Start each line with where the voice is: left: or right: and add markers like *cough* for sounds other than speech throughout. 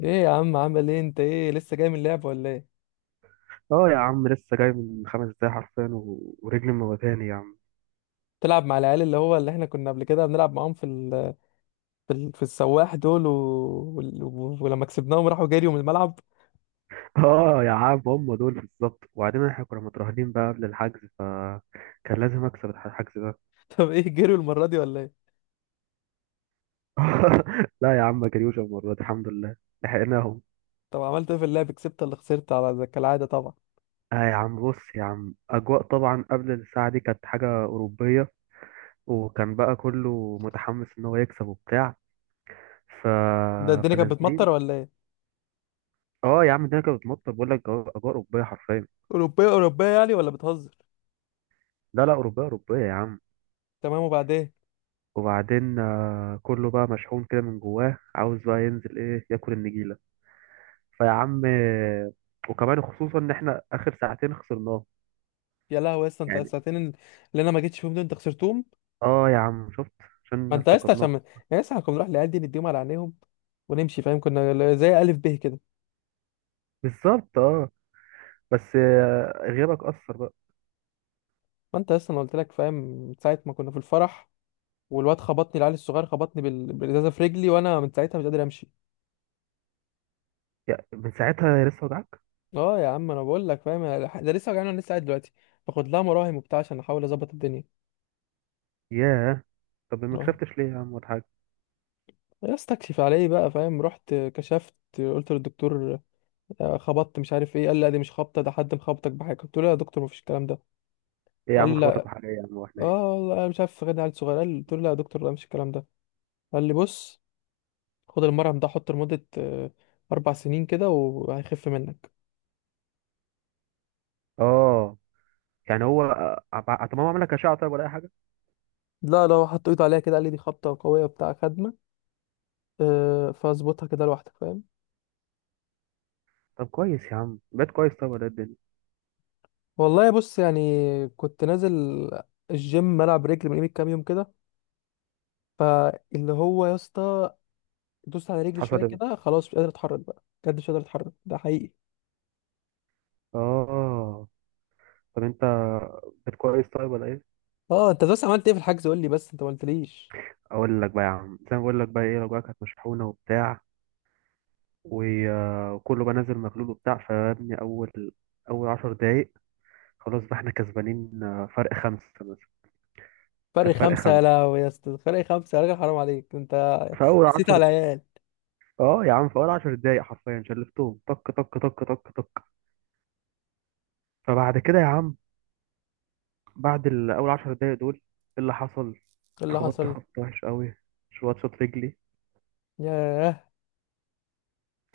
left: ايه يا عم، عامل ايه؟ انت ايه، لسه جاي من اللعب ولا ايه؟
right: اه يا عم لسه جاي من خمس دقايق حرفيا ورجلي موتاني يا عم.
left: تلعب مع العيال اللي هو اللي احنا كنا قبل كده بنلعب معاهم في السواح دول ولما كسبناهم راحوا جريوا من الملعب.
right: *laughs* اه يا عم هم دول بالظبط، وبعدين احنا كنا مترهنين بقى قبل الحجز، فكان لازم اكسب الحجز ده.
left: *laughs* طب ايه، جريوا المرة دي ولا ايه؟
right: *laughs* لا يا عم ما جريوش المره دي الحمد لله. لحقناهم.
left: طب عملت ايه في اللعب، كسبت ولا خسرت على زي كالعادة طبعا؟
right: اه يا عم بص يا عم، اجواء طبعا قبل الساعه دي كانت حاجه اوروبيه، وكان بقى كله متحمس ان هو يكسب وبتاع. ف...
left: ده الدنيا كانت بتمطر
right: فنازلين.
left: ولا ايه؟
right: اه يا عم الدنيا كانت بتمطر، بقول لك اجواء اوروبيه حرفيا.
left: اوروبية اوروبية يعني ولا بتهزر؟
right: لا لا اوروبيه اوروبيه يا عم.
left: تمام، وبعدين؟
right: وبعدين كله بقى مشحون كده من جواه، عاوز بقى ينزل ايه ياكل النجيله. فيا عم. وكمان خصوصا ان احنا اخر ساعتين خسرناه.
left: يا لهوي يا اسطى، انت
right: يعني.
left: الساعتين اللي انا ما جيتش فيهم دول انت خسرتهم؟
right: اه يا عم شفت،
left: ما
right: عشان
left: انت يا اسطى
right: افتقدناك.
left: عشان، يا اسطى احنا كنا نروح العيال دي نديهم على عينيهم ونمشي فاهم، كنا زي الف ب كده.
right: بالظبط اه. بس غيابك اثر بقى.
left: ما انت لسه، انا قلت لك فاهم من ساعه ما كنا في الفرح والواد خبطني، العيل الصغير خبطني بالازازه في رجلي وانا من ساعتها مش قادر امشي.
right: يا من ساعتها لسه وجعك؟
left: اه يا عم انا بقول لك فاهم، ده لسه وجعني وانا لسه قاعد دلوقتي باخد لها مراهم وبتاع عشان احاول اظبط الدنيا.
right: ياه. طب ما
left: اه،
right: كشفتش ليه يا عم ولا حاجه؟
left: يا استكشف على ايه بقى فاهم، رحت كشفت قلت للدكتور خبطت مش عارف ايه، قال لا دي مش خبطه، ده حد مخبطك بحاجه، قلت له لا يا دكتور مفيش الكلام ده.
right: ايه يا
left: قال
right: عم
left: لي
right: خبطك
left: لا.
right: بحاجه؟ ايه يا عم واحنا ايه؟
left: اه والله انا مش عارف غير عيل صغير، قال، قلت له لا يا دكتور لا مش الكلام ده. قال لي بص، خد المرهم ده حطه لمده 4 سنين كده وهيخف منك.
right: اه. يعني هو طب هو عمل لك اشعه طيب ولا اي حاجه؟
left: لا، لو حط ايده عليها كده قال لي دي خبطة قوية بتاع خدمة. أه، فاظبطها كده لوحدك فاهم.
right: طب كويس يا عم، بقيت كويس طيب ولا إيه الدنيا؟
left: والله بص يعني، كنت نازل الجيم العب رجل من قيمة كام يوم كده، فاللي هو يا اسطى دوست على رجلي شوية
right: حصل ايه؟
left: كده خلاص مش قادر اتحرك بقى، بجد مش قادر اتحرك، ده حقيقي.
right: اه. طب انت. كانت كويس طيب ولا ايه؟
left: اه انت بس عملت ايه في الحجز؟ قول لي بس، انت ما قلتليش.
right: اقول لك بقى يا عم زي ما بقول لك بقى ايه، الأوجاع كانت مشحونه وبتاع، و- وكله بقى نازل مغلول وبتاع، فيا ابني اول 10 دقايق، خلاص بقى احنا كسبانين فرق خمسه مثلا.
left: فرق
right: كانت فرق
left: خمسة يا
right: خمسه
left: لهوي يا اسطى، فرق 5؟ يا راجل حرام عليك انت،
right: في اول
left: نسيت
right: 10.
left: على العيال.
right: اه يا عم في اول 10 دقايق حرفيا شلفتهم طك طك طك طك طك. فبعد كده يا عم، بعد الاول 10 دقايق دول ايه اللي حصل؟
left: ايه اللي
right: اتخبطت
left: حصل؟
right: خبط وحش قوي. شوط شوط رجلي.
left: ياه،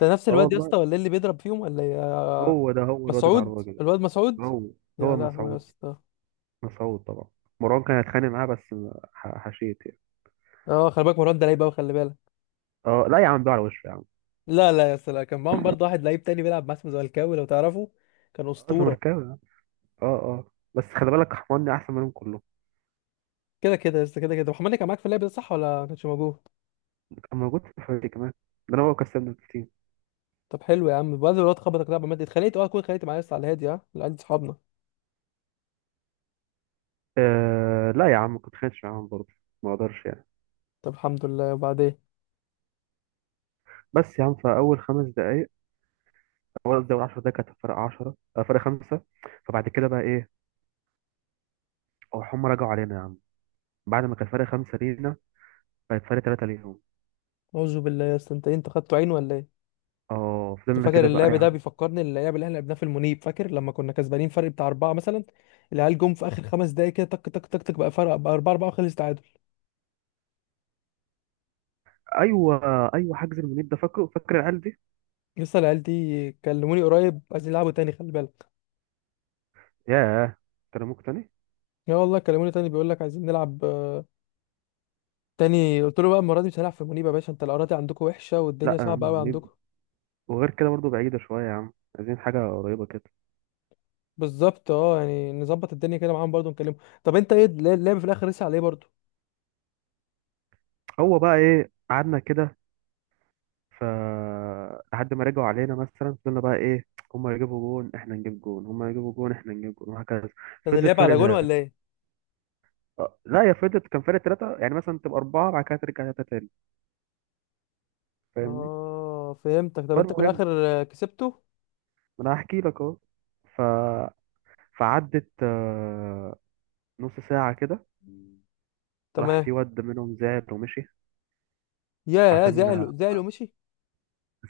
left: ده نفس
right: اه
left: الواد يا
right: والله.
left: اسطى ولا إيه اللي بيضرب فيهم ولا إيه؟
right: هو ده هو الواد
left: مسعود؟
right: العراجي ده.
left: الواد مسعود؟
right: هو
left: يا
right: هو
left: لهوي يا
right: مسعود.
left: اسطى.
right: مسعود طبعا. مروان كان هيتخانق معاه، بس حشيت يعني.
left: اه خلي بالك مروان ده لعيب قوي، خلي بالك.
right: اه لا يا عم بيقع على وشه يا عم.
left: لا لا يا اسطى، لا كان معاهم برضه واحد لعيب تاني بيلعب مع، اسمه زملكاوي لو تعرفه، كان
right: اه
left: اسطوره.
right: زمركاوي يا عم. اه اه بس خلي بالك حماني احسن منهم كلهم.
left: كده كده يا اسطى، كده كده محمد كان معاك في اللعب ده صح ولا ما كانش موجود؟
right: كان موجود في الفريق كمان. ده انا هو كسبنا التيم.
left: طب حلو يا عم، بعد الواد خبطك لعبه مادي اتخانقت، اه كنت اتخانقت معايا يا اسطى على الهادي، ها اللي عندي صحابنا.
right: آه لا يا عم كنت خانش معاهم برضه، ما اقدرش يعني.
left: طب الحمد لله، وبعدين؟
right: بس يا عم فاول خمس دقائق، اول قصدي اول 10 دقائق كانت فرق 10 فرق خمسه. فبعد كده بقى ايه، هم رجعوا علينا يا عم. بعد ما كان فرق خمسه لينا، بقت فرق ثلاثه ليهم.
left: اعوذ بالله يا اسطى، انت إيه؟ انت خدته عين ولا ايه؟
right: اه
left: أنا
right: فضلنا
left: فاكر
right: كده بقى
left: اللعب
right: يا
left: ده
right: عم.
left: بيفكرني اللعب اللي احنا لعبناه في المنيب، فاكر لما كنا كسبانين فرق بتاع 4 مثلا، العيال جم في اخر 5 دقايق كده تك تك تك تك، بقى فرق بقى 4-4 وخلص.
right: ايوه. ايوه، حجز المنيب ده فاكره، فاكر العيال دي.
left: لسه العيال دي كلموني قريب عايزين يلعبوا تاني، خلي بالك.
right: ياه. ترموك تاني.
left: يا والله كلموني تاني، بيقول لك عايزين نلعب تاني، قلت له بقى المره دي مش هنلعب في منيبه يا باشا، انت الاراضي عندكم وحشه
right: لا
left: والدنيا
right: يا عم
left: صعبه قوي
right: المنيب.
left: عندكم.
right: وغير كده برضو بعيدة شوية يا عم، عايزين حاجة قريبة كده.
left: بالظبط اه، يعني نظبط الدنيا كده معاهم برضه نكلمهم. طب انت ايه اللعب في الاخر لسه على ايه برضه؟
right: هو بقى ايه قعدنا كده. ف لحد ما رجعوا علينا مثلا، فضلنا بقى ايه، هما يجيبوا جون احنا نجيب جون، هما يجيبوا جون احنا نجيب جون وهكذا.
left: كان
right: فضلت
left: اللعب
right: فرق
left: على جون ولا
right: ثلاثة.
left: ايه؟
right: لا يا فضلت، كان فرق ثلاثة يعني، مثلا تبقى أربعة بعد كده ترجع ثلاثة تاني. فاهمني.
left: اه فهمتك، طب انت في
right: فالمهم.
left: الاخر كسبته؟
right: ما أنا هحكي لك أهو. ف فعدت نص ساعة كده. راح
left: تمام.
right: في واد منهم زعل ومشي.
left: يا
right: عشان.
left: زعلوا، زعلوا مشي؟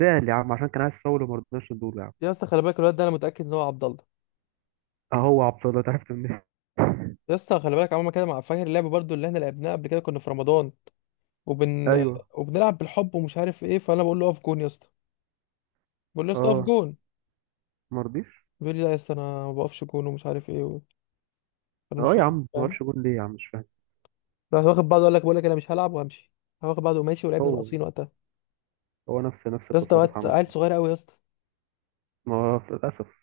right: زعل يا عم عشان كان عايز فاول وما رضناش ندوله يا عم.
left: يا اسطى خلي بالك الواد ده انا متاكد ان هو عبد الله.
right: اهو عبد الله، تعرفت منين؟ *laughs*
left: يا اسطى خلي بالك عمال كده مع، فاكر اللعب برضه اللي احنا لعبناه قبل كده كنا في رمضان وبن
right: ايوه.
left: وبنلعب بالحب ومش عارف ايه، فانا بقول له اقف جون يا اسطى، بقول له يا اسطى اقف
right: اه
left: جون.
right: ما رضيش.
left: بيقول لي لا يا اسطى، انا ما بقفش جون ومش عارف ايه انا مش
right: اه يا
left: فاهم
right: عم ما
left: فاهم.
right: وقفش جون ليه يا عم، مش فاهم.
left: راح واخد بعضه، قال لك، بقول لك انا مش هلعب وهمشي، راح واخد بعضه وماشي ولعبنا
right: هو.
left: ناقصين وقتها.
right: هو نفس
left: يا اسطى،
right: التصرف
left: وقت
right: عمل
left: عيل
right: معاه.
left: صغير قوي يا اسطى.
right: ما هو للاسف.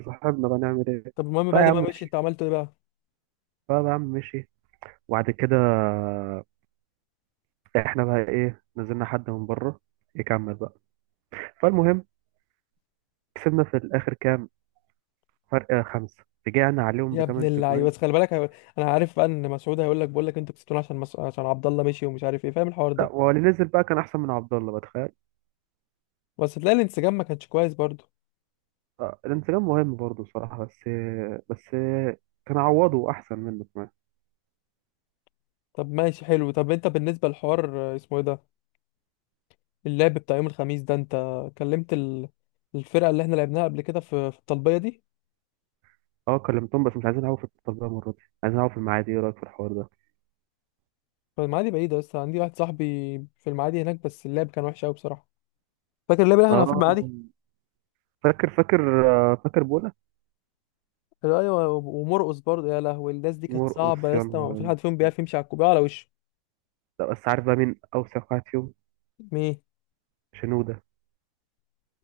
right: بس صاحبنا بقى نعمل ايه؟
left: طب المهم
right: طيب يا
left: بعد
right: عم
left: ما مشي انت
right: مشي.
left: عملته ايه بقى؟
right: طيب يا عم مشي. وبعد كده احنا بقى ايه نزلنا حد من بره يكمل بقى. فالمهم كسبنا في الاخر كام، فرق خمسة رجعنا عليهم
left: يا ابن
right: بثمان
left: اللعيبه،
right: تجوان.
left: بس خلي بالك انا عارف بقى ان مسعود هيقول لك، بقول لك انتوا كسبتونا عشان عشان عبد الله مشي ومش عارف ايه، فاهم الحوار
right: لا
left: ده.
right: واللي نزل بقى كان احسن من عبد الله بتخيل.
left: بس تلاقي الانسجام ما كانش كويس برضه.
right: الانسجام مهم برضه الصراحة، بس كان عوضه أحسن منه كمان.
left: طب ماشي حلو، طب انت بالنسبه للحوار اسمه ايه ده، اللعب بتاع يوم الخميس ده، انت كلمت الفرقة اللي احنا لعبناها قبل كده في في الطلبية دي؟
right: اه كلمتهم، بس مش عايزين نعوض في التربية المرة دي، عايزين نعوض في المعادي، ايه رأيك في الحوار ده؟
left: فالمعادي بعيدة، بس عندي واحد صاحبي في المعادي هناك، بس اللعب كان وحش قوي بصراحة. فاكر اللعب اللي احنا كنا في
right: اه
left: المعادي؟
right: فاكر فاكر بولا.
left: ايوه، ومرقص برضه، يا لهوي الناس دي كانت
right: مرقص
left: صعبة يا
right: يا
left: اسطى، ما
right: نهار
left: في
right: أسود.
left: حد فيهم بيعرف يمشي على الكوباية على وشه.
right: لا بس عارف بقى مين أوسخ واحد فيهم؟
left: مين؟
right: شنودة.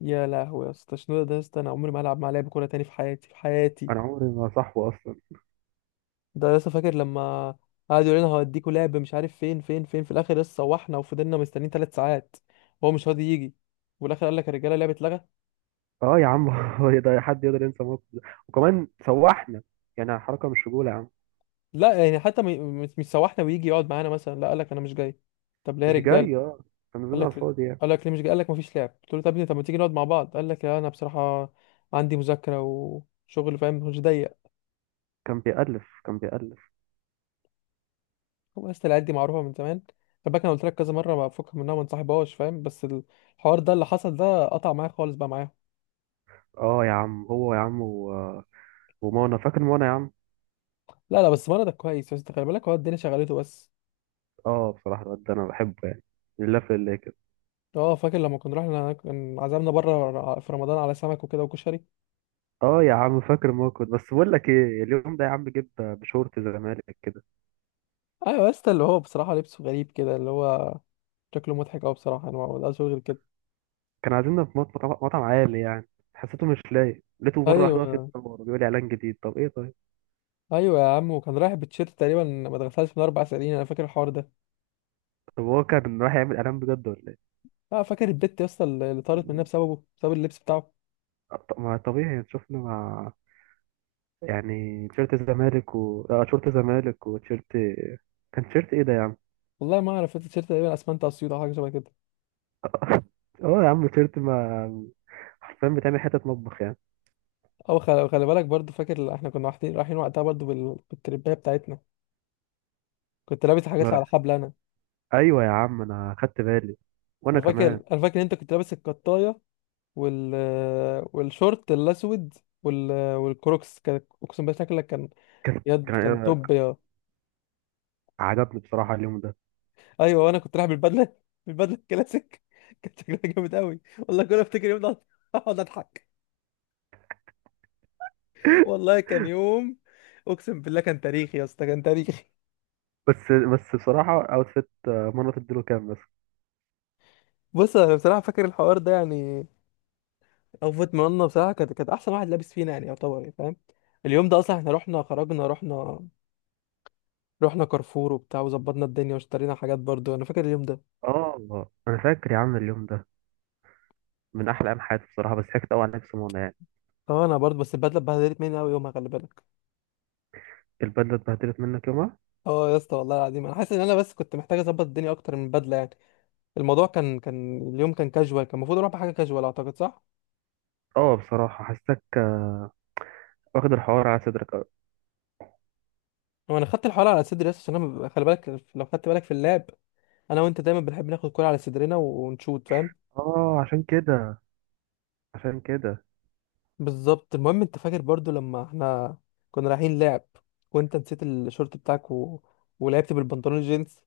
left: يا لهوي يا اسطى، شنو ده يا اسطى، انا عمري ما هلعب مع لعب كورة تاني في حياتي في حياتي.
right: أنا عمري ما صاحبه أصلا.
left: ده يا اسطى فاكر لما قعد يقول لنا هوديكوا لعب مش عارف فين فين فين، في الاخر لسه روحنا وفضلنا مستنيين 3 ساعات وهو مش راضي يجي، وفي الاخر قال لك يا رجاله اللعبه اتلغت.
right: اه يا عم *laughs* هو ده حد يقدر ينسى الموقف ده؟ وكمان سوحنا، يعني حركة مش رجولة يا عم.
left: لا يعني حتى مش سوحنا ويجي يقعد معانا مثلا، لا قال لك انا مش جاي، طب ليه يا
right: مش
left: رجاله؟
right: جاي اه. كان
left: قال
right: نزلنا على
left: لك،
right: الفاضي يعني.
left: قال لك ليه مش جاي، قال لك ما فيش لعب، قلت له طب يا ابني طب ما تيجي نقعد مع بعض، قال لك لا انا بصراحه عندي مذاكره وشغل فاهم، مش ضيق.
right: كان بيألف.
left: هو اصل العيال دي معروفه من زمان، خلي بالك انا قلت لك كذا مره، ما بفك منها ما انصاحبهاش فاهم، بس الحوار ده اللي حصل ده قطع معايا خالص بقى معاهم.
right: اه يا عم هو يا عم. ومانا فاكر مانا يا عم.
left: لا لا بس مرضك كويس، بس انت خلي بالك هو الدنيا شغلته بس.
right: اه بصراحة الواد ده انا بحبه يعني، لله في الله كده.
left: اه فاكر لما كنا رحنا، كان عزمنا بره في رمضان على سمك وكده وكشري.
right: اه يا عم فاكر، ما كنت بس بقول لك ايه، اليوم ده يا عم جيب بشورت زمالك كده.
left: ايوه يا اسطى اللي هو بصراحه لبسه غريب كده، اللي هو شكله مضحك أوي بصراحة، أنا ما بقدرش غير كده.
right: كان عايزيننا في مطعم عالي يعني. حسيته مش لايق. لقيته مرة واحدة واقف
left: أيوه،
right: يتصور بيقول لي اعلان جديد، طب ايه طيب.
left: أيوه يا عم، وكان رايح بتشيرت تقريبا ما دخلتهاش من 4 سنين، أنا فاكر الحوار ده.
right: طب هو كان رايح يعمل اعلان بجد ولا ايه؟
left: أه فاكر البت يا اسطى اللي، اللي طارت منها بسببه، بسبب اللبس بتاعه.
right: طب ما طبيعي يعني. شفنا مع، يعني تيشيرت الزمالك و تيشيرت الزمالك وتيشيرت، كان تيشيرت ايه ده يا عم؟
left: والله ما أعرف، التيشيرت تقريبا أسمنت أسيوط أو حاجة شبه كده.
right: *laughs* اه يا عم تيشيرت ما. حرفيا بتعمل حتة مطبخ
left: أو خلي بالك برضه، فاكر إحنا كنا رايحين وقتها برضه بالترباية بتاعتنا، كنت لابس حاجات اللي على
right: يعني.
left: حبل أنا.
right: ايوه يا عم انا خدت بالي، وانا كمان.
left: أنا فاكر إن أنت كنت لابس القطاية وال والشورت الأسود والكروكس، كان أقسم بالله شكلك كان،
right: كان
left: يد، كان
right: كان
left: توب.
right: عجبني بصراحه اليوم ده.
left: ايوه وانا كنت رايح بالبدله، بالبدله الكلاسيك *laughs* كانت شكلها جامد قوي والله، كل ما افتكر يوم ده اقعد اضحك.
right: *laughs*
left: والله كان يوم، اقسم بالله كان تاريخي يا اسطى كان تاريخي.
right: بس بصراحه اوتفيت منى تديله كام بس.
left: بص انا بصراحه فاكر الحوار ده يعني، اوفت منا بصراحه، كانت احسن واحد لابس فينا يعني، يعتبر يعني فاهم. اليوم ده اصلا احنا رحنا، خرجنا رحنا كارفور وبتاع وظبطنا الدنيا واشترينا حاجات، برضو انا فاكر اليوم ده.
right: اه انا فاكر يا عم اليوم ده من احلى ايام حياتي بصراحه، بس ضحكت قوي على نفسي منى يعني.
left: اه انا برضو، بس البدله اتبهدلت مني قوي يومها، خلي بالك.
right: البدله اتبهدلت منك يومها.
left: اه يا اسطى والله العظيم انا حاسس ان انا بس كنت محتاج اظبط الدنيا اكتر من البدله يعني، الموضوع كان اليوم كان كاجوال، كان المفروض اروح بحاجه كاجوال اعتقد، صح.
right: اه بصراحه حسيتك واخد الحوار على صدرك أوي.
left: وانا خدت الحوار على صدري بس عشان انا خلي بالك لو خدت بالك في اللاب، انا وانت دايما بنحب ناخد كوره على صدرنا ونشوت فاهم.
right: اه عشان كده.
left: بالظبط، المهم انت فاكر برضو لما احنا كنا رايحين لعب وانت نسيت الشورت بتاعك ولعبت بالبنطلون الجينز.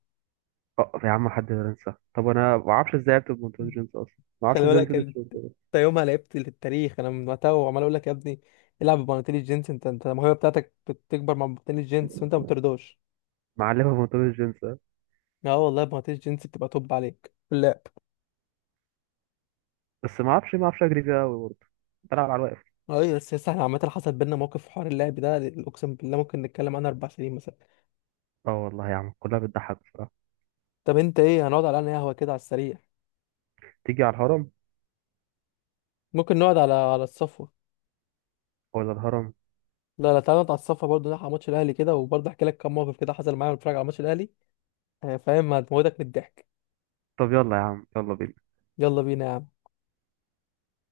right: اه يا عم حد ينسى؟ طب انا ما اعرفش ازاي عرفت بمنتوج جينز اصلا. ما اعرفش
left: خلي
right: ازاي
left: بالك
right: نسيت
left: انت
right: الشورت ده.
left: يومها لعبت للتاريخ، انا من وقتها وعمال اقول لك يا ابني العب ببناطيل الجينز، انت الموهبه بتاعتك بتكبر مع بناطيل الجينز وانت ما بترضاش.
right: معلمه بمنتوج جينز.
left: اه والله بناطيل الجينز بتبقى توب عليك لا.
right: بس ما اعرفش اجري فيها قوي برضه. بلعب على الواقف.
left: ايوه، بس بس احنا عامة حصل بينا موقف في حوار اللعب ده، اقسم بالله ممكن نتكلم عنه 4 سنين مثلا.
right: اه والله يا عم كلها بتضحك بصراحه.
left: طب انت ايه، هنقعد على انهي قهوة كده على السريع؟
right: تيجي على الهرم
left: ممكن نقعد على، على الصفوة.
right: ولا الهرم؟
left: لا لا، تعالى نقعد على الصفوة برضه، نلحق ماتش الاهلي كده، وبرضه احكي لك كام موقف كده حصل معايا وانا بتفرج على ماتش الاهلي فاهم، هتموتك من الضحك.
right: طب يلا يا عم يلا بينا.
left: يلا بينا يا عم.